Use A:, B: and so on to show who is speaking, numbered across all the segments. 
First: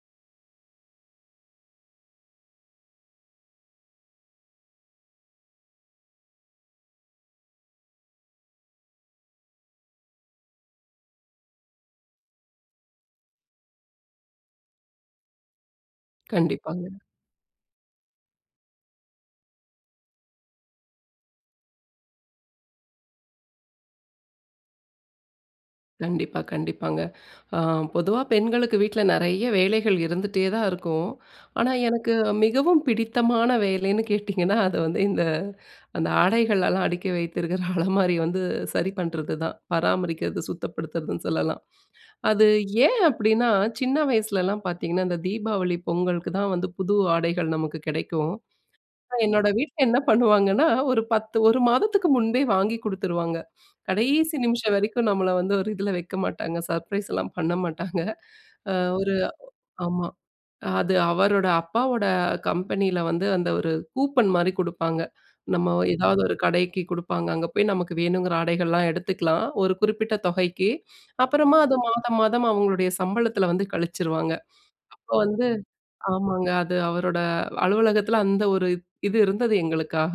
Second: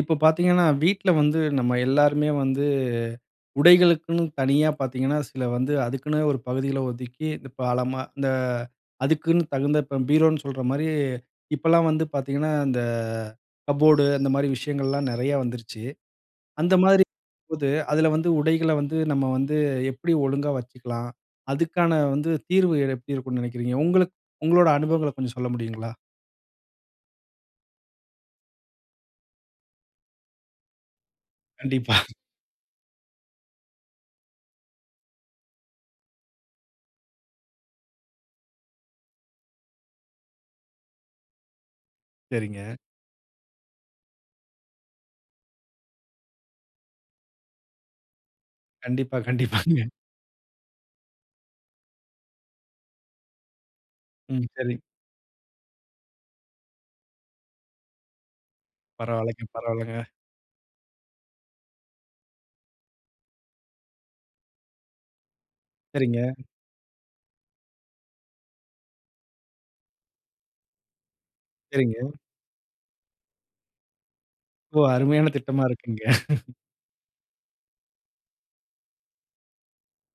A: இப்போ பார்த்திங்கன்னா வீட்டில வந்து நம்ம எல்லாருமே வந்து உடைகளுக்குன்னு தனியா பார்த்திங்கன்னா, சில வந்து அதுக்குன்னு ஒரு பகுதிகளை ஒதுக்கி, இப்போ அழமா இந்த அதுக்குன்னு தகுந்த இப்போ பீரோன்னு சொல்ற மாதிரி இப்போலாம் வந்து பார்த்திங்கன்னா, இந்த கப்போர்டு அந்த மாதிரி விஷயங்கள்லாம் நிறையா வந்துருச்சு. அந்த
B: கண்டிப்பாங்க.
A: மாதிரி இருக்கும் போது அதில வந்து உடைகள வந்து நம்ம வந்து எப்படி ஒழுங்கா வச்சுக்கலாம்? அதுக்கான வந்து தீர்வு எப்படி இருக்கும்னு நினைக்கிறீங்க? உங்களுக்கு உங்களோட அனுபவங்கள கொஞ்சம் சொல்ல முடியுங்களா?
B: கண்டிப்பா கண்டிப்பாங்க. அ பொதுவா பெண்களுக்கு வீட்டில நிறைய வேலைகள் இருந்துட்டேதான் இருக்கும். ஆனா
A: கண்டிப்பா.
B: எனக்கு மிகவும் பிடித்தமான வேலைன்னு கேட்டிங்கன்னா, அது வந்து இந்த அந்த ஆடைகள்லாம் அடுக்கி வைத்திருக்கிற அலமாரி வந்து சரி பண்ணுறதுதான், பராமரிக்கிறது, சுத்தப்படுத்துறதுன்னு சொல்லலாம். அது
A: சரிங்க.
B: ஏன் அப்படின்னா சின்ன வயசுலலாம் பார்த்திங்கன்னா, இந்த தீபாவளி பொங்கலுக்கு தான் வந்து புது ஆடைகள் நமக்கு கிடைக்கும்.
A: கண்டிப்பா
B: என்னோட வீட்டில
A: கண்டிப்பாங்க.
B: என்ன பண்ணுவாங்கன்னா, ஒரு 10 1 மாதத்துக்கு முன்பே வாங்கி கொடுத்துருவாங்க கடைசி
A: ம்
B: நிமிஷம்
A: சரி.
B: வரைக்கும் நம்மள வந்து ஒரு இதில வைக்க மாட்டாங்க, சர்ப்ரைஸ்லாம் பண்ண மாட்டாங்க ஒரு
A: பரவாயில்லங்க பரவாயில்லங்க.
B: ஆமா. அது அவரோட அப்பாவோட கம்பெனியில வந்து அந்த ஒரு கூப்பன் மாதிரி குடுப்பாங்க. நம்ம ஏதாவது
A: சரிங்க
B: ஒரு கடைக்கு குடுப்பாங்க. அங்கே போய் நமக்கு வேணுங்கிற ஆடைகள்லாம் எடுத்துக்கலாம், ஒரு குறிப்பிட்ட தொகைக்கு. அப்புறமா அது
A: சரிங்க.
B: மாதம் மாதம் அவங்களுடைய சம்பளத்தில் வந்து கழிச்சிருவாங்க.
A: ஓ!
B: அப்போ
A: அருமையான
B: வந்து
A: திட்டமா இருக்குங்க.
B: ஆமாங்க அது அவரோட அலுவலகத்தில் அந்த ஒரு இது இருந்தது எங்களுக்காக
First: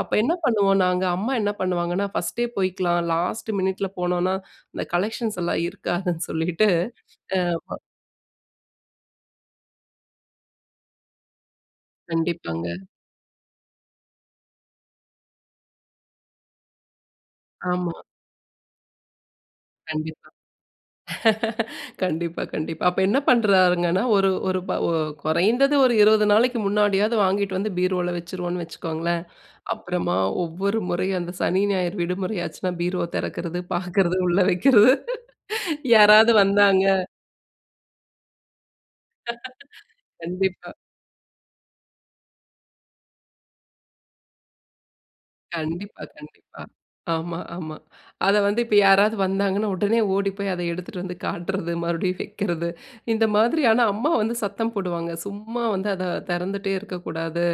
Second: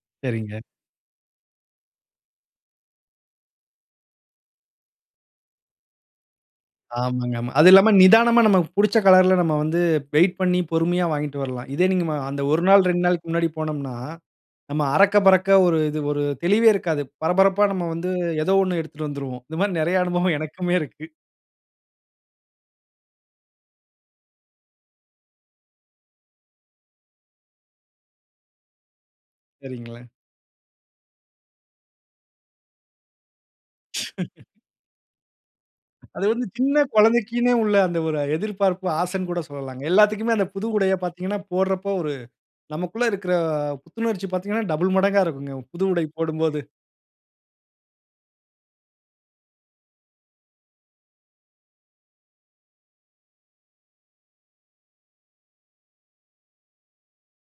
B: அப்போ என்ன
A: சரிங்க.
B: பண்ணுவோம், நாங்க அம்மா என்ன பண்ணுவாங்கன்னா, ஃபர்ஸ்ட்டே போய்க்கலாம் லாஸ்ட் மினிட்டில் போனோம்னா இந்த கலெக்ஷன்ஸ் எல்லாம் இருக்காதுன்னு சொல்லிட்டு.
A: ஆமாங்க
B: அ
A: ஆமா. அதுவும்
B: ஆமா.
A: இல்லாம நிதானமா நமக்கு புடிச்ச கலர்‌ல நம்ம வந்து வெயிட் பண்ணி பொறுமையா வாங்கிட்டு வரலாம். இதே நீங்க அந்த 1
B: கண்டிப்பாங்க.
A: நாள் 2 நாளுக்கு முன்னாடி போனோம்னா, நம்ம அறக்க பறக்க ஒரு இது ஒரு தெளிவே இருக்காது. பரபரப்பா நம்ம
B: ஆமா.
A: வந்து ஏதோ ஒண்ணு எடுத்துட்டு வந்துடுவோம். இந்த மாதிரி நிறைய
B: கண்டிப்பா.
A: அனுபவம் எனக்குமே இருக்கு.
B: கண்டிப்பா கண்டிப்பா. அப்போ என்ன பண்ணுறாருங்கன்னா, ஒரு ஒரு ப குறைந்தது ஒரு 20 நாளைக்கு முன்னாடியாவது வாங்கிட்டு வந்து பீரோவுல வச்சுருவோம்ன்னு வச்சுக்கோங்களேன்.
A: சரிங்களே.
B: அப்புறமா ஒவ்வொரு முறையும் அந்த சனி, ஞாயிறு விடுமுறை ஆச்சுன்னா பீரோ திறக்கிறது, பார்க்கிறது, உள்ளே வைக்கிறது
A: அது
B: யாராவது
A: வந்து சின்ன
B: வந்தாங்க
A: குழந்தைக்குன்னே உள்ள அந்த ஒரு எதிர்பார்ப்பு, ஆசைன்னு கூட சொல்லலாங்க. எல்லாத்துக்குமே அந்த புது
B: கண்டிப்பா.
A: உடையை பார்த்தீங்கன்னா, போடுறப்போ ஒரு நமக்குள்ள இருக்குற புத்துணர்ச்சி பார்த்தீங்கன்னா டபிள் மடங்கா இருக்குங்க, புது
B: கண்டிப்பா
A: உடை போடும்போது.
B: கண்டிப்பா. ஆமா ஆமா அத வந்து இப்போ யாராவது வந்தாங்கன்னா, உடனே ஓடி போய் அத எடுத்துட்டு வந்து காட்டுறது, மறுபடியும் வைக்கிறது. இந்த மாதிரியான அம்மா வந்து சத்தம் போடுவாங்க, "சும்மா வந்து அத திறந்துட்டே இருக்கக்கூடாது."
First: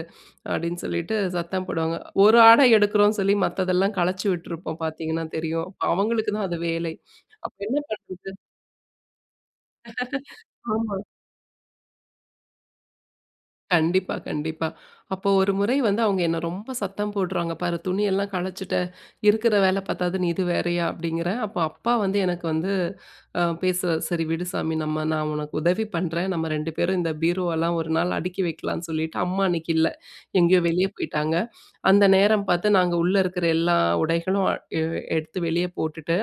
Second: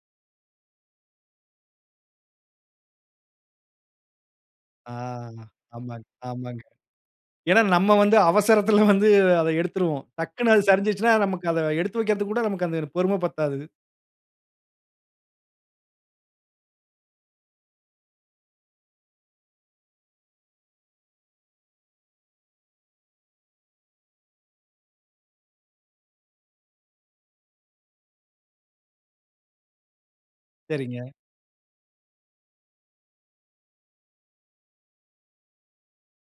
B: அப்படின்னு சொல்லிட்டு சத்தம் போடுவாங்க. ஒரு ஆடை எடுக்கிறோம்னு சொல்லி மத்ததெல்லாம் கலச்சி விட்டுருப்போம்
A: ஆ
B: பார்த்திங்கன்னா தெரியும்.
A: ஆமாங்க
B: அவங்களுக்கு தான் அது
A: ஆமாங்க.
B: வேலை. அப்போ
A: ஏன்னா,
B: என்ன
A: நம்ம வந்து
B: பண்றது?
A: அவசரத்துல வந்து அத எடுத்துடுவோம். டக்ன்னு அது
B: ஆமா.
A: சரிஞ்சுருச்சுனா நமக்கு அத எடுத்து வைக்கிறதுக்கு கூட நமக்கு அந்த பொறுமை பத்தாது.
B: கண்டிப்பா, கண்டிப்பா. அப்போ 1 வந்து அவங்க என்னை ரொம்ப சத்தம் போடுறாங்க "பாரு துணியெல்லாம் கலைச்சிட்ட, இருக்கிற வேலை பத்தாதுன்னு இது வேறையா?" அப்படிங்கிறேன் அப்போ அப்பா வந்து எனக்கு வந்து பேசு "சரி விடு சாமி நம்ம நான் உனக்கு உதவி பண்றேன் நம்ம 2 பேரும் இந்த பீரோவெல்லாம் ஒரு நாள் அடுக்கி வைக்கலாம்ன்னு." சொல்லிட்டு அம்மா அன்னைக்கு இல்ல. எங்கேயோ வெளியே
A: சரிங்க.
B: போயிட்டாங்க. அந்த நேரம் பார்த்து நாங்க உள்ளே இருக்கிற எல்லா உடைகளும் எ எடுத்து வெளியே போட்டுட்டு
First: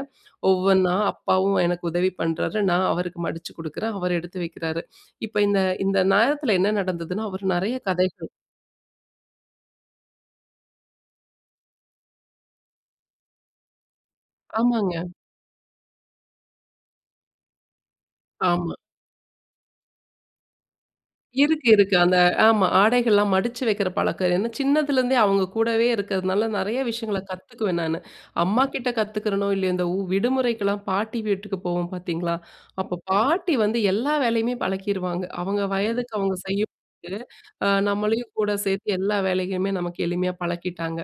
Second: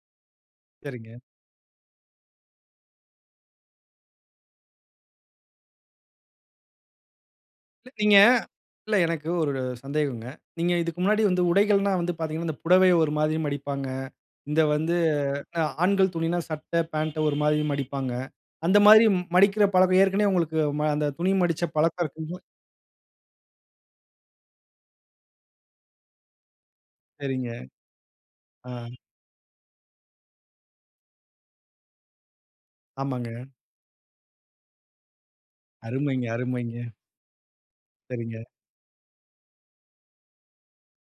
B: ஒவ்வொன்னா
A: சரிங்க.
B: அப்பாவும் எனக்கு உதவி பண்ணுறாரு, நான் அவருக்கு மடிச்சு கொடுக்குறேன். அவர் எடுத்து வைக்கிறாரு. இப்போ இந்த இந்த நேரத்தில என்ன நடந்ததுனா? அவர் நிறைய
A: இல்ல நீங்க
B: கதைகள்
A: இல்ல எனக்கு ஒரு சந்தேகங்க. நீங்க இதுக்கு முன்னாடி வந்து உடைகள்ன்னா வந்து பார்த்தீங்கன்னா, இந்த புடவையை ஒரு மாதிரி மடிப்பாங்க. இந்த வந்து
B: ஆமாங்க.
A: ஆ ஆண்கள் துணினா சட்டை பாண்ட் ஒரு மாதிரி மடிப்பாங்க.
B: ஆமா.
A: அந்த மாதிரி மடிக்கிற பழக்கம் ஏற்கனவே உங்களுக்கு அந்த துணி மடிச்ச
B: இருக்கு இருக்கு.
A: பழக்கம்
B: அந்த
A: இருக்குங்களா?
B: ஆமா ஆடைகள்லாம் மடிச்சு வைக்கிற பழக்கம். ஏன்னா, சின்னதுலேருந்தே அவங்க கூடவே இருக்கிறதுனால நிறைய விஷயங்கள
A: சரிங்க.
B: கத்துக்குவேன் நான்,
A: ஆ.
B: அம்மாகிட்ட கத்துக்கிறனோ இல்லையோ இந்த விடுமுறைக்கெல்லாம் பாட்டி வீட்டுக்கு போவோம் பார்த்தீங்களா, அப்போ
A: ஆமாங்க.
B: பாட்டி வந்து எல்லா வேலையுமே பழக்கிடுவாங்க. அவங்க வயதுக்கு
A: அருமைங்க,
B: அவங்க
A: அருமைங்க.
B: செய்யும்போது, அ நம்மளையும்
A: சரிங்க.
B: கூட சேர்த்து எல்லா வேலையுமே நமக்கு எளிமையா பழக்கிட்டாங்க.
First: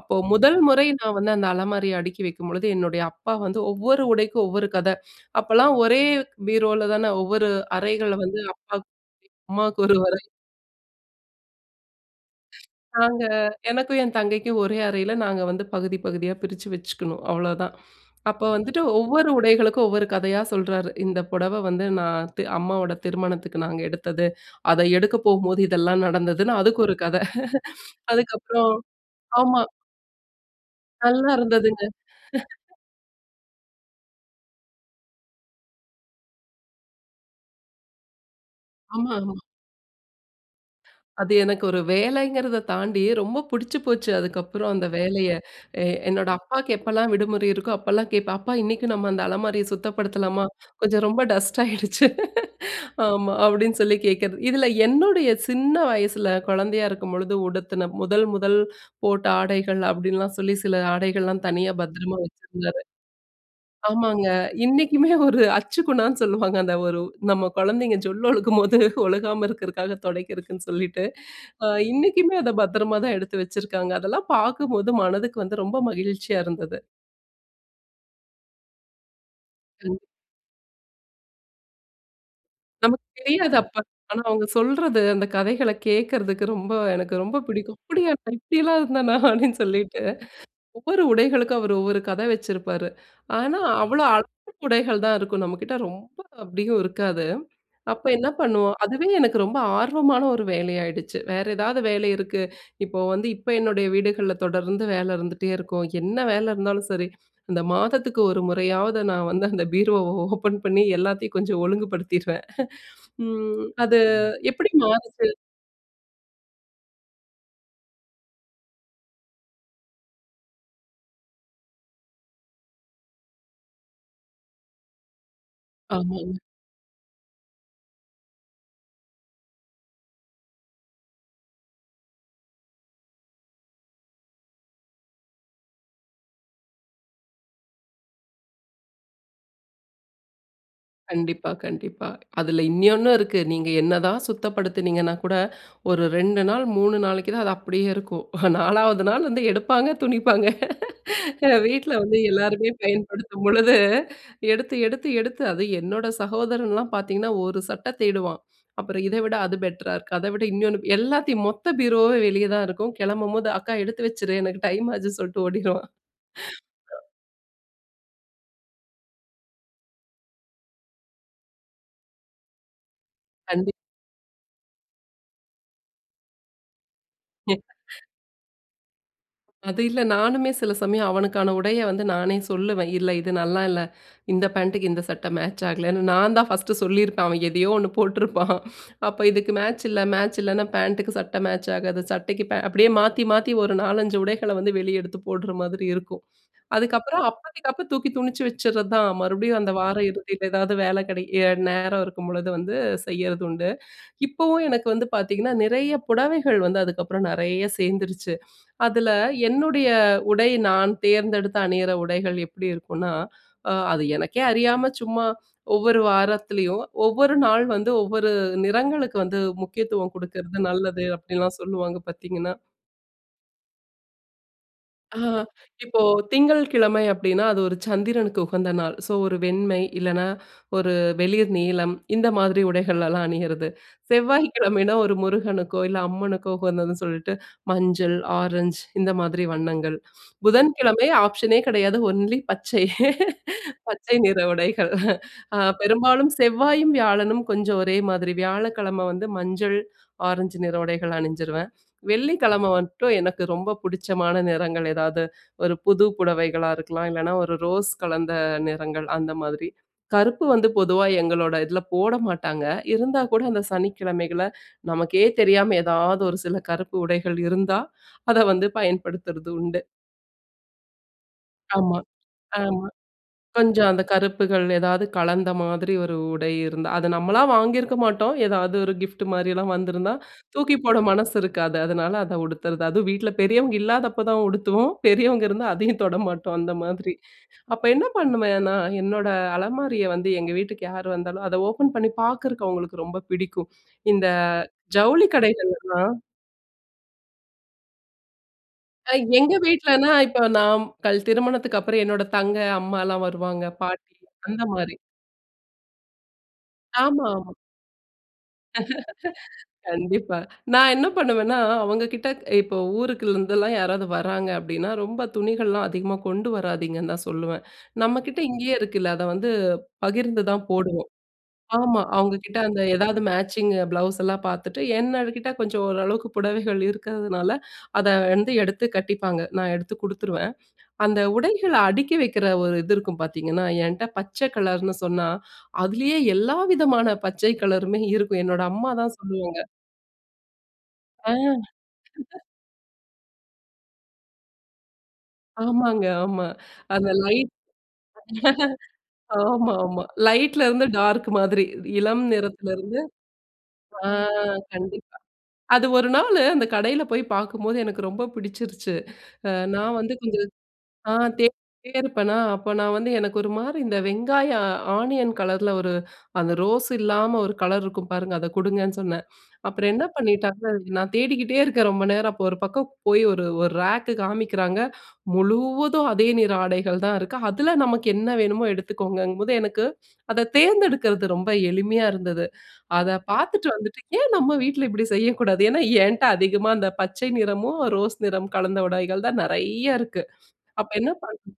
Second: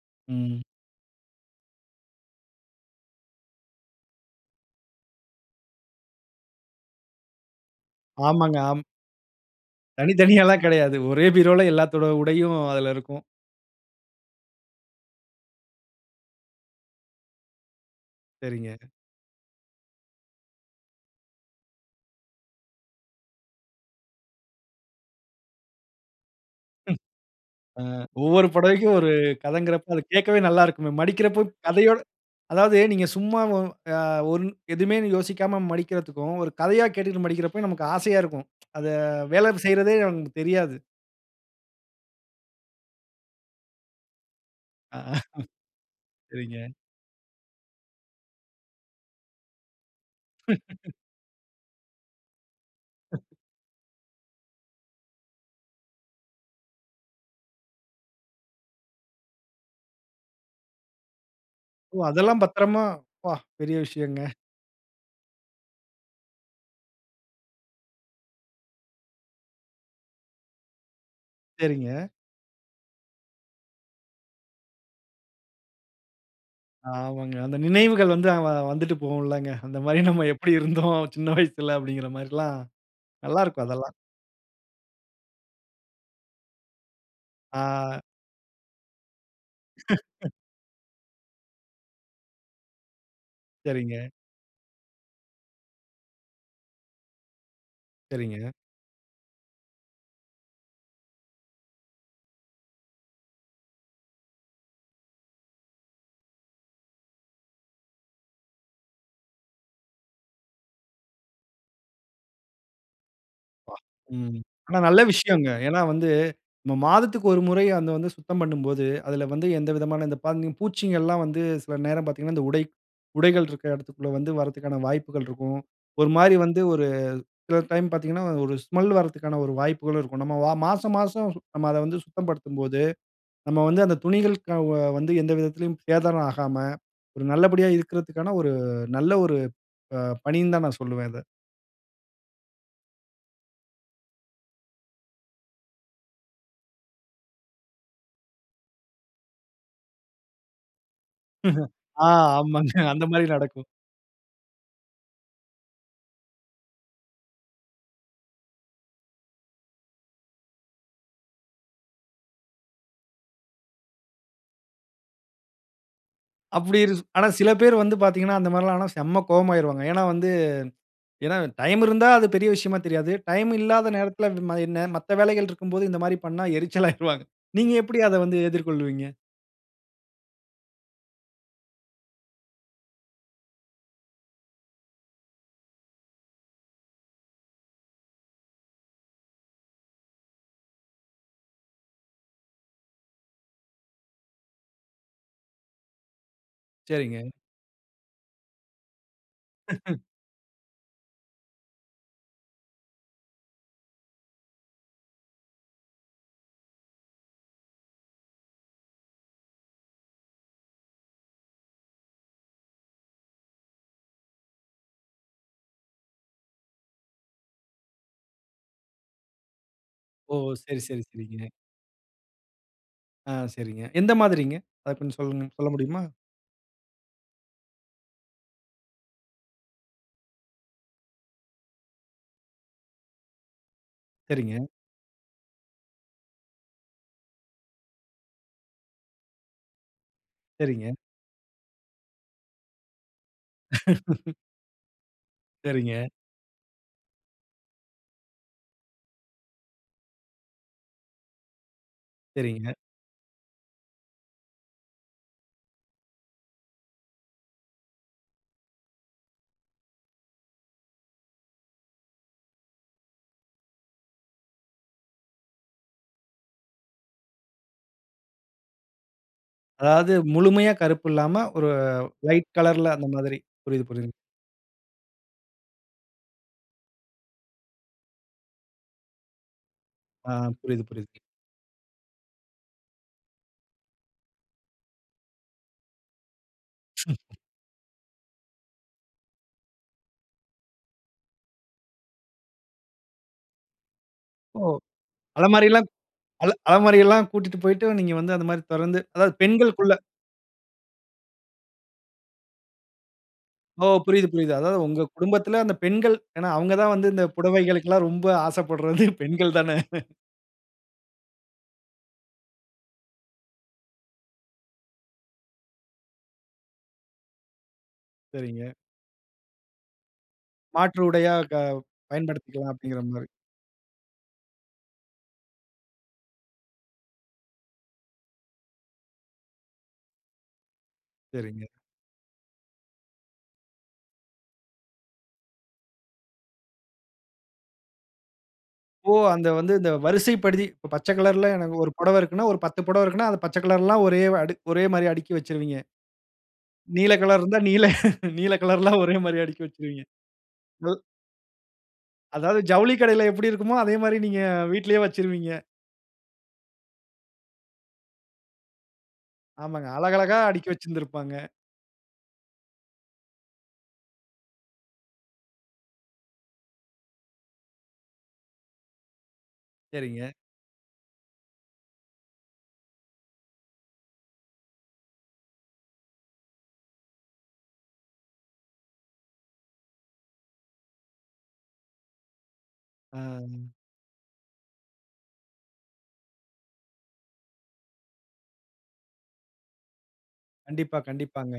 B: அப்போ 1
A: ம்.
B: முறை நான் வந்து அந்த அலமாரியை அடுக்கி வைக்கும்பொழுது என்னுடைய அப்பா வந்து ஒவ்வொரு உடைக்கும் ஒவ்வொரு கதை. அப்போலாம் ஒரே பீரோவில தான ஒவ்வொரு அறைகளை வந்து
A: ஆமாங்க.
B: அப்பாக்கு
A: ஆம்.
B: ஒரு அரை, அம்மாவுக்கு ஒரு அரை
A: தனித்தனியா எல்லாம் கிடையாது. ஒரே பீரோல எல்லாத்தோட உடையும் அதில இருக்கும்.
B: நாங்க எனக்கும், என் தங்கைக்கும் ஒரே அறையில நாங்க வந்து பகுதி, பகுதியா பிரிச்சு வச்சுக்கணும் அவ்வளோதான். அப்போ வந்துட்டு,
A: சரிங்க.
B: ஒவ்வொரு உடைகளுக்கும் ஒவ்வொரு கதையா சொல்றாரு. இந்த புடவை வந்து நான் தெ அம்மாவோட திருமணத்துக்கு நாங்க எடுத்தது. அத எடுக்கபோகும்போது இதெல்லாம் நடந்ததுன்னு, அதுக்கு ஒரு கத.
A: ஆ ஒவ்வொரு
B: அதுக்கப்புறம்
A: புடவைக்கும் ஒரு
B: ஆமா.
A: கதைங்கிறப்போ அதை கேட்கவே நல்லா இருக்குமே.
B: நல்லா
A: மடிக்கிறப்போ
B: இருந்ததுங்க.
A: கதையோட அதாவது நீங்க சும்மா அ ஒ எதுவுமே யோசிக்காம மடிக்கிறதுக்கும், ஒரு கதையா கேட்டுக்கிட்டு மடிக்கிறப்போயும் நமக்கு ஆசையா இருக்கும். அத
B: ஆமா ஆமா.
A: வேலை செய்வதே நமக்கு தெரியாது.
B: அது எனக்கு ஒரு வேலைங்கிறத தாண்டி ரொம்ப பிடிச்சு போச்சு அதுக்கப்புறம் அந்த வேலையை. எ என்னோட
A: சரிங்க.
B: அப்பாவுக்கு எப்போலாம் விடுமுறை இருக்கோ அப்போலாம் கேட்பேன், அப்பா இன்னைக்கு நம்ம அந்த அலமாரிய சுத்தப்படுத்தலாமா? கொஞ்சம் ரொம்ப டஸ்ட் ஆயிடுச்சு. ஆமா அப்படின்னு சொல்லி கேட்கிறது. இதில என்னுடைய சின்ன வயசுல குழந்தையா இருக்கும்பொழுது உடுத்துன 1 1 போட்ட ஆடைகள் அப்படின்லாம் சொல்லி சில ஆடைகள்லாம் தனியா
A: ஓ!
B: பத்திரமா
A: அதெல்லாம்
B: வச்சிருந்தாரு.
A: பத்திரமா, அப்பா! பெரிய விஷயம்ங்க.
B: ஆமாங்க இன்னைக்குமே ஒரு அச்சு குணான்னு சொல்லுவாங்க அந்த ஒரு நம்ம குழந்தைங்க ஜொல் ஒழுக்கும்போது ஒழுகாம இருக்கிறதுக்காக துடைக்கிறக்குன்னு சொல்லிட்டு
A: சரிங்க.
B: இன்னைக்குமே அதை பத்திரமா தான் எடுத்து வச்சிருக்காங்க. அதெல்லாம் பார்க்கும்போது மனதுக்கு வந்து ரொம்ப மகிழ்ச்சியா இருந்தது.
A: ஆமாங்க. அந்த நினைவுகள் வந்து வந்துட்டு போகும்லங்க. அந்த மாதிரி
B: கண்டிப்.
A: நாம எப்படி இருந்தோம்? சின்ன வயசுல அப்படிங்கிற மாதிரிலாம்
B: நமக்கு
A: நல்லா
B: தெரியாது
A: இருக்கும்
B: அப்போ.
A: அதெல்லாம்.
B: ஆனா அவங்க சொல்றது, அந்த கதைகளை கேட்கறதுக்கு ரொம்ப எனக்கு ரொம்ப பிடிக்கும்.
A: ஆ.
B: அப்படியா! நான் இப்படிலாம் இருந்தேனா, அப்படின்னு சொல்லிட்டு. ஒவ்வொரு உடைகளுக்கும் அவர் ஒவ்வொரு கதை வச்சிருப்பாரு. ஆனா அவ்வளோ
A: சரிங்க.
B: அளவு உடைகள் தான் இருக்கும் நம்ம கிட்ட ரொம்ப அப்படியும் இருக்காது. அப்போ என்ன
A: சரிங்க
B: பண்ணுவோம்? அதுவே எனக்கு ரொம்ப ஆர்வமான ஒரு வேலையாயிடுச்சு, வேறு ஏதாவது வேலை இருக்கு இப்போ வந்து இப்போ என்னுடைய வீடுகள்ல தொடர்ந்து வேலை இருந்துட்டே இருக்கும். என்ன வேலை இருந்தாலும் சரி, அந்த மாதத்துக்கு ஒரு முறையாவது நான் வந்து அந்த பீரோ ஓப்பன் பண்ணி எல்லாத்தையும் கொஞ்சம் ஒழுங்குபடுத்திடுவேன். ம்
A: பா
B: அது
A: ம்.
B: எப்படி
A: ஆனா நல்ல
B: மாறுது?
A: விஷயங்க. ஏன்னா வந்து மாதத்துக்கு 1 முறை அதை வந்து சுத்தம் பண்ணும்போது, அதில வந்து எந்த விதமான இந்த பங் பூச்சிகள் எல்லாம் வந்து சில நேரம் பார்த்தீங்கனா இந்த உடை உடைகள் இருக்கிற இடத்திற்குள்ள வந்து வருவதற்கான வாய்ப்புகள் இருக்கும். ஒரு மாதிரி
B: ஆமாங்க.
A: வந்து ஒரு சில டைம் பார்த்தீங்கனா ஒரு ஸ்மெல் வருவதற்கான ஒரு வாய்ப்புகளும் இருக்கும். நம்ம மாசம் மாசம் நம்ம அத வந்து சுத்தப்படுத்தும்போது, நம்ம வந்து அந்த துணிகள் வந்து, எந்த விதத்திலும் சேதாரம் ஆகாம ஒரு நல்லபடியாக இருக்கிறதுக்கான ஒரு நல்ல ஒரு பணின்னு தான் நான் சொல்லுவேன் இத.
B: கண்டிப்பா கண்டிப்பா. அதில இன்னொன்னும் இருக்குது. நீங்க என்னதான் சுத்தப்படுத்துனீங்கன்னா கூட, ஒரு 2 நாள் 3 நாளைக்கு தான் அது அப்படியே இருக்கும், 4 வது நாள் வந்து எடுப்பாங்க துணிப்பாங்க. வீட்டில
A: ஆ
B: வந்து
A: ஆமாங்க
B: எல்லாருமே
A: அந்த மாதிரி நடக்கும்.
B: பயன்படுத்தும்பொழுது எடுத்து, எடுத்து, எடுத்து அது என்னோட சகோதரன்லாம் பார்த்திங்கன்னா, ஒரு சட்டை தேடுவான் அப்புறம் இதை விட அது பெட்டரா இருக்கும். அத விட இன்னொன்னு எல்லாத்தையும் மொத்த பூரோவே வெளியே தான் இருக்கும் கிளம்பும்போது, அக்கா எடுத்து வச்சுடு, எனக்கு டைம் ஆச்சுன்னு சொல்லிட்டு ஓடிருவான்.
A: அப்டி ஆனா சில பேர் வந்து பார்த்தீர்கங்கன்னா அந்த மாதிரி எல்லாம் ஆனா செம்ம கோவமாகிடுவாங்க. ஏன்னா வந்து ஏன்னா டைம் இருந்தா அது பெரிய விஷயமா தெரியாது. டைம்
B: கண்டிப்.
A: இல்லாத நேரத்தில என்ன மத்த வேலைகள் இருக்கும்போது இந்த மாதிரி பண்ணா எரிச்சல் ஆகிருவாங்க. நீங்க எப்டி அதை வந்து எதிர்கொள்ளுவீங்க?
B: அது இல்ல. நானுமே சில சமயம் அவனுக்கான உடைய வந்து நானே சொல்லுவேன். இல்ல, இது நல்லா இல்ல. இந்த பேண்ட்டுக்கு இந்த சட்டை மேட்ச்சாகலன்னு, நான் தான் ஃபர்ஸ்ட்டு சொல்லியிருப்பேன். அவன் எதையோ ஒண்ணு போட்டுருப்பான். அப்போ இதுக்கு மேட்ச் இல்ல, மேட்ச் இல்லன்னா, பேண்ட்டுக்கு சட்டை மேட்ச் ஆகாது. சட்டைக்குபே அப்பிடியே மாத்தி, மாத்தி ஒரு 4,5 உடைகள வந்து வெளிய எடுத்து போடுற மாதிரி இருக்கும். அதுக்கப்புறம்
A: சரிங்க.
B: அப்போதைக்கு, அப்ப தூக்கி துணுச்சு வச்சிர்றதான். மறுபடியும் அந்த வார இறுதியில ஏதாவது வேல கிடைக்க எ நேரம் இருக்கும்பொழுது வந்து செய்யிறது உண்டு. இப்பவும் எனக்கு வந்து பார்த்தீங்கன்னா, நிறைய புடவைகள் வந்து அதுக்கப்பறம் நெறைய சேர்ந்துருச்சு. அதில என்னுடைய உடை நான் தேர்ந்தெடுத்து அணியிற உடைகள் எப்பிடி இருக்குன்னா, அ அது எனக்கே அறியாம சும்மா ஒவ்வொரு வாரத்துலயும், ஒவ்வொரு நாள் வந்து ஒவ்வொரு நிறங்களுக்கு வந்து முக்கியத்துவம்
A: ஓ!
B: குடுக்குறது
A: சரி, சரி,
B: நல்லது
A: சரிங்க.
B: அப்பிடிலாம் சொல்லுவாங்க. பார்த்தீங்கன்னா.
A: ஆ சரிங்க. எந்த மாதிரிங்க. அத கொஞ்சம்
B: ஆ
A: சொல்லுங்க, சொல்ல
B: இப்போ,
A: முடியுமா?
B: திங்கள்கிழமை அப்பிடின்னா அது ஒரு சந்திரனுக்கு உகந்த நாள். சோ, ஒரு வெண்மை இல்லன்னா, ஒரு வெளிர் நீலம் இந்த மாதிரி உடைகள் எல்லாம் அணியிறது.
A: சரிங்க.
B: செவ்வாய்க்கிழமைன்னா ஒரு முருகனுக்கோ! இல்ல அம்மனுக்கோ! உகந்ததுன்னு சொல்லிட்டு, மஞ்சள், ஆரஞ்ச் இந்த மாதிரி வண்ணங்கள்.
A: சரிங்க.
B: புதன்கிழமை ஆப்ஷனே கிடையாது. ஒன்லி பச்சை. பச்சை நிற உடைகள். அ
A: சரிங்க.
B: பெரும்பாலும் செவ்வாயும், வியாழனும் கொஞ்சம் ஒரே மாதிரி. வியாழக்கிழமை வந்து மஞ்சள், ஆரஞ்சு நிற உடைகள் அணிஞ்சிருவேன்.
A: சரிங்க.
B: வெள்ளிக்கிழமை மட்டும் எனக்கு ரொம்ப பிடிச்சமான நிறங்கள் ஏதாவது ஒரு புது புடவைகளா இருக்கலாம்! இல்லன்னா, ஒரு ரோஸ் கலந்த நிறங்கள் அந்த மாதிரி. கருப்பு வந்து பொதுவா எங்களோட இதில போட மாட்டாங்க. இருந்தா கூட, அந்த சனிக்கிழமைகள்ல நமக்கே தெரியாம எதாவது ஒரு சில கருப்பு உடைகள் இருந்தா, அத வந்து பயன்படுத்துறது உண்டு.
A: அதாவது முழுமையா கருப்பு இல்லாம ஒரு
B: ஆமா,
A: ஒயிட்
B: ஆமா.
A: கலர்‌ல அந்தமாதிரி புரியுது,
B: கொஞ்சம் அந்த
A: புரியுது.
B: கருப்புகள் ஏதாவது கலந்த மாதிரி ஒரு உடை இருந்தா. அது நம்மளா வாங்கியிருக்க மாட்டோம். ஏதாவது ஒரு கிஃப்ட் மாரியெ்லலாம் வந்திருந்தா,
A: ஆ.
B: தூக்கி
A: புரியுது,
B: போட
A: புரியுது.
B: மனசு இருக்காது. அதனால அத உடுத்துறது. அதுவும் வீட்ல பெரியவங்க இல்லாதப்ப தான் உடுத்துவோம். பெரியவங்க இருந்தா அதையும் தொட மாட்டோம் அந்த மாதிரி. அப்ப என்ன பண்ணுவேன்னா, என்னோட அலமாரிய வந்து எங்க வீட்டுக்கு யாரு வந்தாலும், அதை ஓப்பன் பண்ணி பார்க்குறக்கு அவுங்களுக்கு ரொம்ப பிடிக்கும். இந்த
A: ஓ!
B: ஜவுளி கடைகள்
A: அலமாரிலாம்
B: எல்லாம்
A: அல அலமாரி எல்லாம் கூட்டிட்டுப் போயிட்டு நீங்க வந்து அந்தமாரி திறந்து
B: எ
A: அதாவது
B: எங்க
A: பெண்களுக்குள்ள.
B: வீட்லன்னா இப்ப நான் கல் திருமணத்துக்கப்புறம் என்னோட தங்கை, அம்மாலாம் வருவாங்க.
A: ஓ!
B: பாட்டி
A: புரியுது, புரியுது. அதாவது
B: அந்தமாரி.
A: உங்க குடும்பத்தில அந்த பெண்கள் ஏன்னா, அவுங்க தான் வந்து இந்த
B: ஆமாமா.
A: புடவைகளுக்குலாம் ரொம்ப ஆசைப்பட்றது பெண்கள் தானே!
B: கண்டிப்பா. நான் என்ன பண்ணுவேன்னா, அவங்ககிட்ட இப்போ ஊருக்குலிருந்துலாம் யாராவது வராங்க அப்பிடின்னா, ரொம்ப துணிகள்லாம் அதிகமா கொண்டு வராதீங்கன்னு தான் சொல்லுவேன். நம்மக்கிட்ட
A: சரிங்க.
B: இங்கேயே இருக்குல்ல. அத வந்து பகிர்ந்து தான்
A: மாற்று
B: போடுவோம்.
A: உடையா க
B: ஆமா அவுங்க கிட்ட
A: பயன்படுத்திக்கலாம்
B: அந்த எதாவது
A: அப்பிடிங்கிறமாரி.
B: மேட்சிங் ப்ளவுஸ்லாம் பார்த்துட்டு என்ன அதுக்கிட்ட கொஞ்சம் ஓரளவுக்கு புடவைகள் இருக்கிறதுனால, அத வந்து எடுத்து கட்டிப்பாங்க. நான் எடுத்து குடுத்துருவேன். அந்த
A: சரிங்க.
B: உடைகள அடுக்கி வைக்கிற ஒரு இது இருக்கும் பார்த்தீங்கன்னா, என்ட்ட பச்சை கலர்னு சொன்னா, அதுலேயே எல்லா விதமான பச்சை கலருமே இருக்கும். என்னோட அம்மா
A: ஓ!
B: தான்
A: அந்த
B: சொல்லுவாங்க
A: வந்து இந்த வரிசைப்படுத்தி இப்ப பச்ச
B: ஆ.
A: கலர்‌ல எனக்கு ஒரு புடவ இருக்குன்னா, ஒரு 10 புடவ இருக்குன்னா, அது பச்ச கலர்லாம் ஒரே அடுக் ஒரேமாரியா அடுக்கி வச்சிருவீங்க.
B: ஆமாங்க. ஆமா. அந்த
A: நீல கலர்
B: லைட்
A: இருந்தா நீல, நீல கலர்லாம் ஒரேமாரியா அடுக்கி
B: ஆமா,
A: வச்சிருவீங்க.
B: ஆமா. லைட்‌ல இருந்து
A: ம்.
B: டார்க் மாதிரி இளம்
A: அதாவது
B: நிறத்துல
A: ஜவுளி
B: இருந்து,
A: கடையில எப்பிடி இருக்குமோ,
B: ஆ
A: அதேமாரி நீங்க வீட்டிலயே
B: கண்டிப்பா.
A: வச்சிருவீங்க.
B: அது ஒரு நாளு அந்த கடையில போய் பார்க்கும்போது எனக்கு ரொம்ப பிடிச்சிருச்சு. அ
A: ஆமாங்க.
B: நான் வந்து
A: அழகழகா
B: கொஞ்சம்
A: அடுக்கி
B: ஆ
A: வச்சிருந்துப்பாங்க.
B: தேடிட்டே இருப்பன்னா! அப்ப நான் வந்து எனக்கு ஒருமாரி இந்த வெங்காயம் ஆனியன் கலர்ல ஒரு அந்த ரோஸ் இல்லாம ஒரு கலர் இருக்கும் பாருங்க, அத குடுங்கன்னு சொன்னேன். அப்புறம் என்ன
A: சரிங்க.
B: பண்ணிட்டாங்கன்னா, நான் தேடிக்கிட்டே இருக்கேன் ரொம்ப நேரம். அப்போ ஒரு பக்கம் போய் ஒரு, ஒரு ரேக்கு காமிக்கிறாங்க. முழுவதும் அதே நிற ஆடைகள் தான் இருக்கு. அதுல நமக்கு என்ன வேணுமோ எடுத்துக்கோங்கங்கும்போது, எனக்கு அத தேர்ந்தெடுக்கிறது ரொம்ப எளிமையா இருந்தது. அத பார்த்துட்டு
A: ஆ.
B: வந்துட்டு ஏன் நம்ம வீட்ல இப்பிடி செய்யக்கூடாது? ஏன்னா ஏன்ட அதிகமா அந்த பச்சை நிறமும், ரோஸ் நிறம் கலந்த உடைகள் தான் நிறையா இருக்கு. அப்ப
A: கண்டிப்பா,
B: என்ன பண்ணுனேன்னா
A: கண்டிப்பாங்க.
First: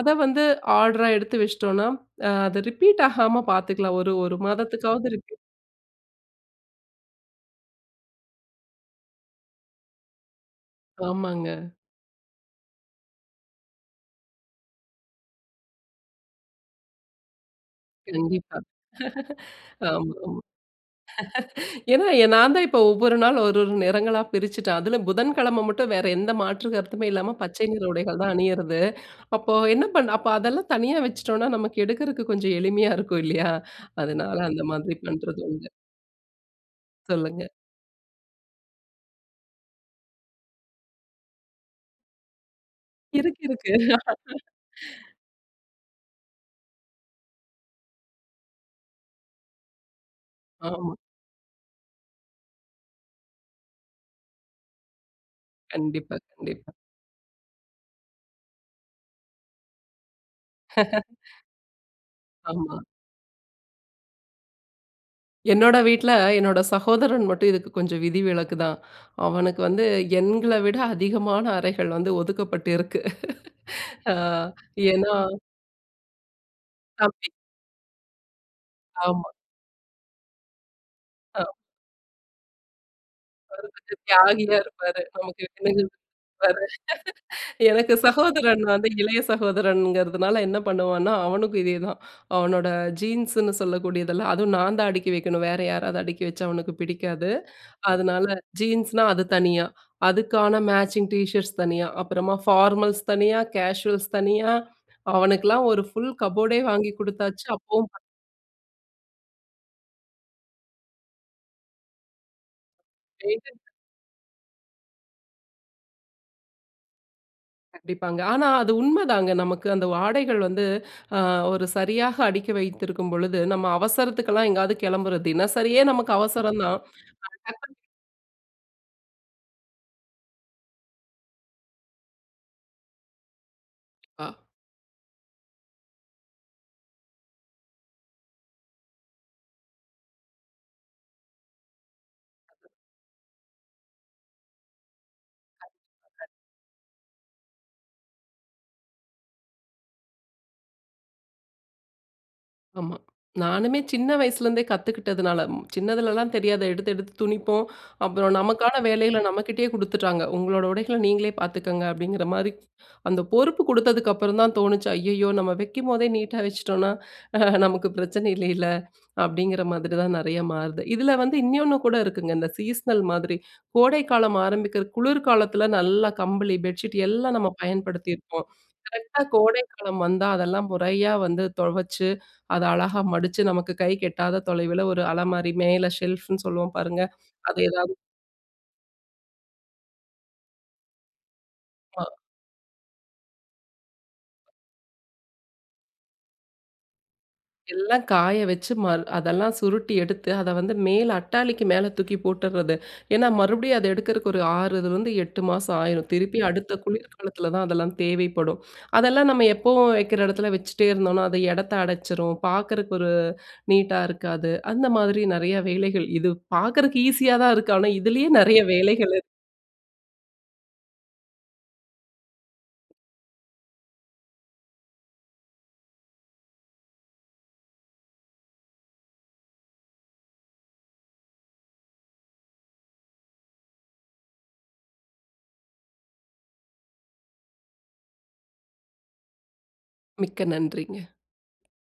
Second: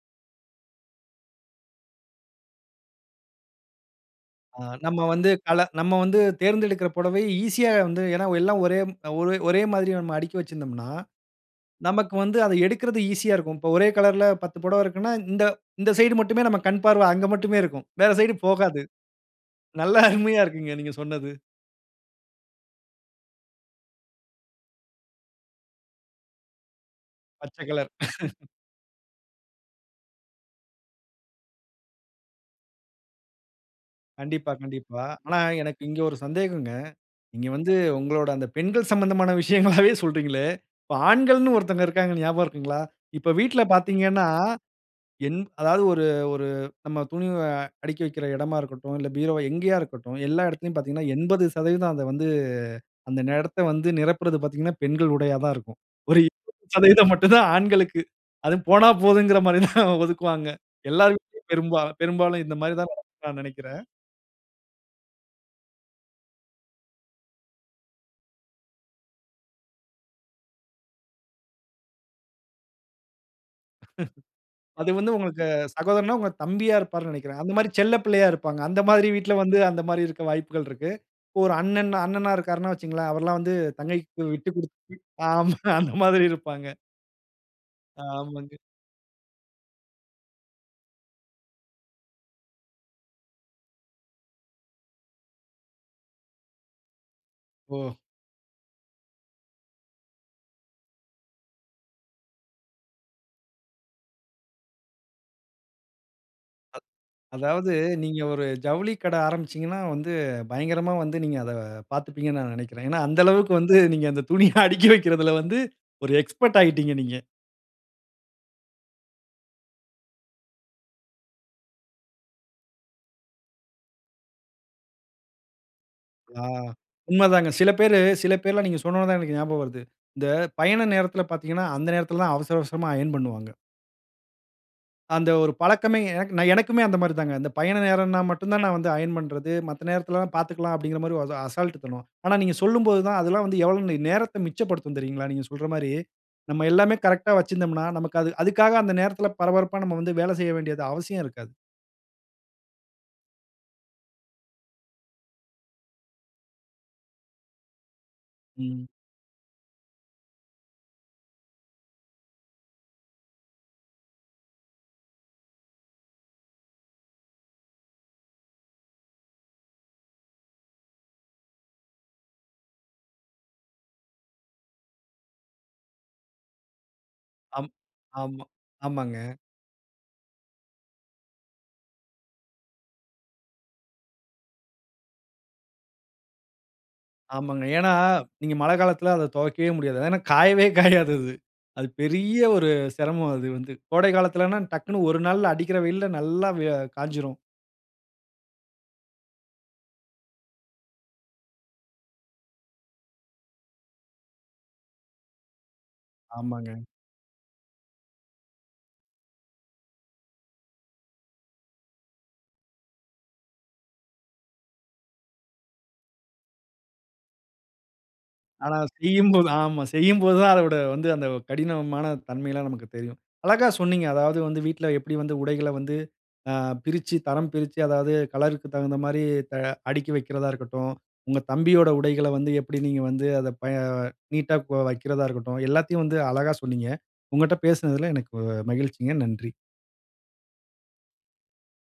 B: ...அத வந்து ஆர்டரா எடுத்து வச்சுட்டோன்னா, அ அத ரிப்பீட் ஆகாம பார்த்துக்கலாம். ஒரு, ஒரு
A: ஆ நம்ம
B: மாதத்துக்காவது
A: வந்து,
B: ரிப்பீட்
A: கல நம்ம வந்து தேர்ந்தெடுக்கிற புடவை ஈசியா வந்து ஏன்னா, எல்லாம் ஒரே ம் ஒரே ஒரேமாதிரி நம்ம அடுக்கி வச்சிருந்தம்னா,
B: ஆமாங்க.
A: நமக்கு வந்து அத எடுக்குறது ஈசியா இருக்கும். இப்போ ஒரே கலர்‌ல 10 புடவ இருக்குன்னா, இந்த, இந்த சைடு மட்டுமே நம்ம கண் பார்வ அங்க மட்டுமே இருக்கும். வேற சைடு
B: கண்டிப்பா.
A: போகாது. நல்ல
B: ஆமா, ஆமா.
A: அருமையா இருக்குங்க நீங்க சொன்னது.
B: ஏன்னா, நான் தான் இப்போ ஒவ்வொரு நாள் ஒரு, ஒரு நிறங்களா பிரிச்சுட்டேன். அதுல புதன்கிழமை மட்டும் வேற எந்த மாற்று கருத்துமே இல்லாம
A: பச்ச
B: பச்சை நிற
A: கலர்.
B: உடைகள் தான் அணியிறது. அப்போ என்ன பண் அப்ப அதெல்லாம் தனியா வச்சுட்டோன்னா, நமக்கு எடுக்கறக்கு கொஞ்சம் எளிமையா இருக்கும் இல்லயா! அதனால
A: கண்டிப்பா,
B: அந்த மாதிரி
A: கண்டிப்பா. ஆனா
B: பண்றது உண்டு.
A: எனக்கு இங்க ஒரு சந்தேகங்க.
B: சொல்லுங்க.
A: நீங்க வந்து உங்களோட அந்த பெண்கள் சம்மந்தமான விஷயங்களாகவே சொல்கிறீங்களே! இப்ப ஆண்கள்னு ஒருத்தங்க இருக்காங்க, ஞாபகம் இருக்குங்களா? இப்ப
B: இருக்கு,
A: வீட்ல
B: இருக்கு.
A: பார்த்தீங்கன்னா, என் அதாவது ஒரு, ஒரு நம்ம துணி அ அடிக்கி வைக்கிற இடமா இருக்கட்டும், இல்ல பீரோவ எங்கேயா இருக்கட்டும். எல்லா இடத்திலயும்
B: ஆமா.
A: பார்த்தீங்கன்னா, 80% அத வந்து அந்த இடத்த வந்து நிரப்புறது பார்த்தீங்கன்னா, பெண்கள் உடையா தான் இருக்கும்.
B: கண்டிப்பா,
A: ஒரு
B: கண்டிப்பா.
A: 20% மட்டும் தான் ஆண்களுக்கு. அதுவும் போனா போதுங்கிறமாரிதான் ஒதுக்குவாங்க. எல்லார் வீட்லயும் பெரும்பாலும் பெரும்பாலும் இந்தமாரி
B: ஆமா.
A: தான் நடக்குன்னு நான் நினைக்கிறேன்.
B: என்னோட வீட்ல, என்னோட சகோதரன் மட்டும், இதுக்கு கொஞ்சம் விதிவிலக்கு தான். அவனுக்கு வந்து, எங்கள விட அதிகமான அறைகள் வந்து ஒதுக்கப்பட்டிருக்கு. அ
A: அது
B: ஏன்னா?
A: வந்து உங்களுக்கு சகோதரன்னா, உங்க தம்பியா இருப்பார்ன்னு
B: [unintelligible]
A: நினைக்கிறேன். அந்த மாரி செல்ல பிள்ளையா இருப்பாங்க. அந்த மாதிரி
B: ஆமா.
A: வீட்ல வந்து, அந்த மாரி இருக்க வாய்ப்புகள் இருக்கு. இப்போ
B: அ.
A: ஒரு அண்ணன்-அண்ணனா இருக்கிறார்ன்னு வச்சிக்கோங்களேன், அவர்லாம் வந்து
B: அவரு கொஞ்சம்
A: தங்கைக்கு விட்டு
B: தியாகியா
A: குடுத்து
B: இருப்பாரு. நமக்கு [unintelligible]
A: ஆமா அந்த மாரி இருப்பாங்க.
B: எனக்கு
A: ஆமாங்க.
B: சகோதரன் வந்து இளைய சகோதரன்ங்கிறதுனால, என்ன பண்ணுவான்னா, அவனுக்கும் இதேதான். அவனோட ஜீன்ஸுன்னு சொல்லக்கூடியதெல்லாம் அதுவும் நான் தான் அடுக்கி வைக்கணும். வேறு யாராவது அடுக்கி வச்சா அவனுக்கு பிடிக்காது.
A: ஓ!
B: அதனால ஜீன்ஸ்னா அது தனியா, அதுக்கான மேட்சிங் டீஷர்ட்ஸ் தனியா, அப்புறமா ஃபார்மல்ஸ் தனியா, கேசுவல்ஸ் தனியா, அவனுக்கலாம் ஒரு ஃபுல் கபோர்டே
A: அ
B: வாங்கி குடுத்தாச்சு.
A: அதாவது,
B: அப்பவும்
A: நீங்க ஒரு ஜவுளி கடை ஆரம்பிசீங்கன்னா வந்து, பயங்கரமா வந்து நீங்க அத பாத்துப்பீங்கன்னு, நான் நினைக்கிறேன். ஏன்னா அந்த அளவுக்கு
B: [unintelligible]
A: வந்து, நீங்க அந்த துணிய அடுக்கி வைக்கிறதுல வந்து, ஒரு எக்ஸ்பர்ட் ஆயிட்டீங்க நீங்க.
B: கண்டிப்பாங்க. ஆனா அது உண்மதாங்க. நமக்கு அந்த ஆடைகள் வந்து அ ஒரு சரியாக அடிக்கி வைத்திருக்கும் பொழுது, நம்ம அவசரத்துக்கெல்லாம் எங்கேயாவது கெளம்புறது, தினசரியே நமக்கு
A: ஆ
B: அவசரம் தான்.
A: உண்ம தாங்க. சில
B: [unintelligible]
A: பேரு சில பேர்லாம் நீங்க சொன்னோன்ன தான் எனக்கு ஞாபகம் வருது. இந்த பயண நேரத்தில பாத்தீங்கன்னா அந்த நேரத்தில தான் அவசர அவசரமா அயர்ன் பண்ணுவாங்க.
B: அ.
A: அந்த ஒரு பழக்கமே எனக்கு எனக்குமே அந்த மாரி தான்ங்க. அந்த பயண நேரம்னா மட்டும் தான் நான் வந்து அயன் பண்றது. மத்த நேரத்திலல்லாம் பார்த்துக்கலாம் அப்டிங்கிற மாரி ஒரு அசால்ட் தனம். ஆனா, நீங்க சொல்லும்போது தான் அதெல்லாம் வந்து எவ்ளோ நேரத்தை மிச்சப்படுத்தும் தெரியுங்களா? நீங்க சொல்ற மாரி.
B: [unintelligible]
A: நம்ம எல்லாமே கரெக்ட்‌டா வச்சிருந்தோம்னா, நமக்கு அதுக் அதுக்காக அந்த நேரத்தில பரபரப்பா நம்ம வந்து வேலை செய்ய வேண்டியது அவசியம் இருக்காது.
B: ஆமா. நானுமே சின்ன வயசுலேருந்தே கத்துக்கிட்டதுனால, சின்னதுலலாம் தெரியாத எடுத்து எடுத்து துணிப்போம். அப்புறம் நமக்கான
A: ம்.
B: வேலைகளை நம்மகிட்டேயே குடுத்துட்டாங்க. உங்களோட உடைகள நீங்களே பார்த்துக்கோங்க. அப்டிங்கிற மாரி. அந்த பொறுப்பு குடுத்ததுக்கப்புறம் தான் தோணுச்சு. ஐய்யயோ! நம்ம வைக்கும்போதே நீட்டா வச்சுட்டோம்னா. நமக்கு பிரச்சனை இல்லைல, அப்டிங்கிற மாதிரி தான் நிறையா மாறுது. இதில வந்து இன்னொன்னு கூட இருக்குங்க, இந்த சீஸ்னல் மாதிரி கோடைக்காலம் ஆரம்பிக்கிற குளிர் காலத்தில நல்லா கம்பளி, பெட்ஷீட் எல்லாம் நம்ம
A: அம், ஆமா,
B: பயன்படுத்தியிருப்போம்
A: ஆமாங்க.
B: கரெக்டா கோடைக்காலம் வந்தா. அதெல்லாம் முறையா வந்து துவச்சு அத அழகா மடித்து நமக்கு கை கெட்டாத தொலைவில ஒரு அலமாரி மேல செல்ஃபுன்னு சொல்லுவோம் பாருங்க. அது
A: ஆமாங்க. ஏன்னா,
B: எதாவது
A: நீங்க மழை காலத்தில அத துவைக்கவே முடியாது. ஏன்னா காயவே காயாது அது. அது
B: ஆ.
A: பெரிய ஒரு சிரமம் அது வந்து கோடை காலத்துலன்னா டக்குன்னு ஒரு நாளில் அடிக்கிற வெயில்ல நல்லா வ காஞ்சிரும்.
B: எல்லாம் காய வச்சு ம அதெல்லாம் சுருட்டி எடுத்து அதை வந்து மேல அட்டாளிக்கு மேல தூக்கி போட்டுறது. ஏன்னா, மறுபடியும் அத எடுக்கிறதுக்கு ஒரு ஆறுலயிருந்து, 8 மாதம் ஆயிரும் திருப்பி அடுத்த
A: ஆமாங்க.
B: குளிர்காலத்தில தான் அதெல்லாம் தேவைப்படும். அதெல்லாம் நம்ம எப்பவும் வைக்கிற இடத்துல வச்சிட்டே இருந்தோம்னா. அது இடத்தை அடைச்சிடும், பார்க்கறதுக்கு ஒரு நீட்டா இருக்காது. அந்த மாதிரி நிறையா வேலைகள், இது பார்க்கறதுக்கு ஈஸியா தான் இருக்கு. ஆனா, இதுலயே நிறையா
A: ஆனா
B: வேலைகள் இ
A: செய்யும் போது ஆமா, செய்யும்போது தான் அதோட வந்து அந்த கடினமான தன்மைலாம் நமக்கு தெரியும். அழகா சொன்னீங்க. அதாவது வந்து வீட்ல எப்டி வந்து உடைகளை வந்து அ பிரிச்சு தரம் பிரிச்சு அதாவது கலர்‌க்கு தகுந்த மாரி தா அடுக்கி வைக்கிறதா இருக்கட்டும். உங்க தம்பியோட உடைகளை வந்து எப்டி நீங்க வந்து அத ப நீட்‌டா வைக்கிறதா இருக்கட்டும். எல்லாத்தையும் வந்து அழகா சொன்னீங்க. உங்கட்ட பேசுனதுல எனக்கு மகிழ்ச்சிங்க! நன்றி.
B: மிக்க நன்றிங்க.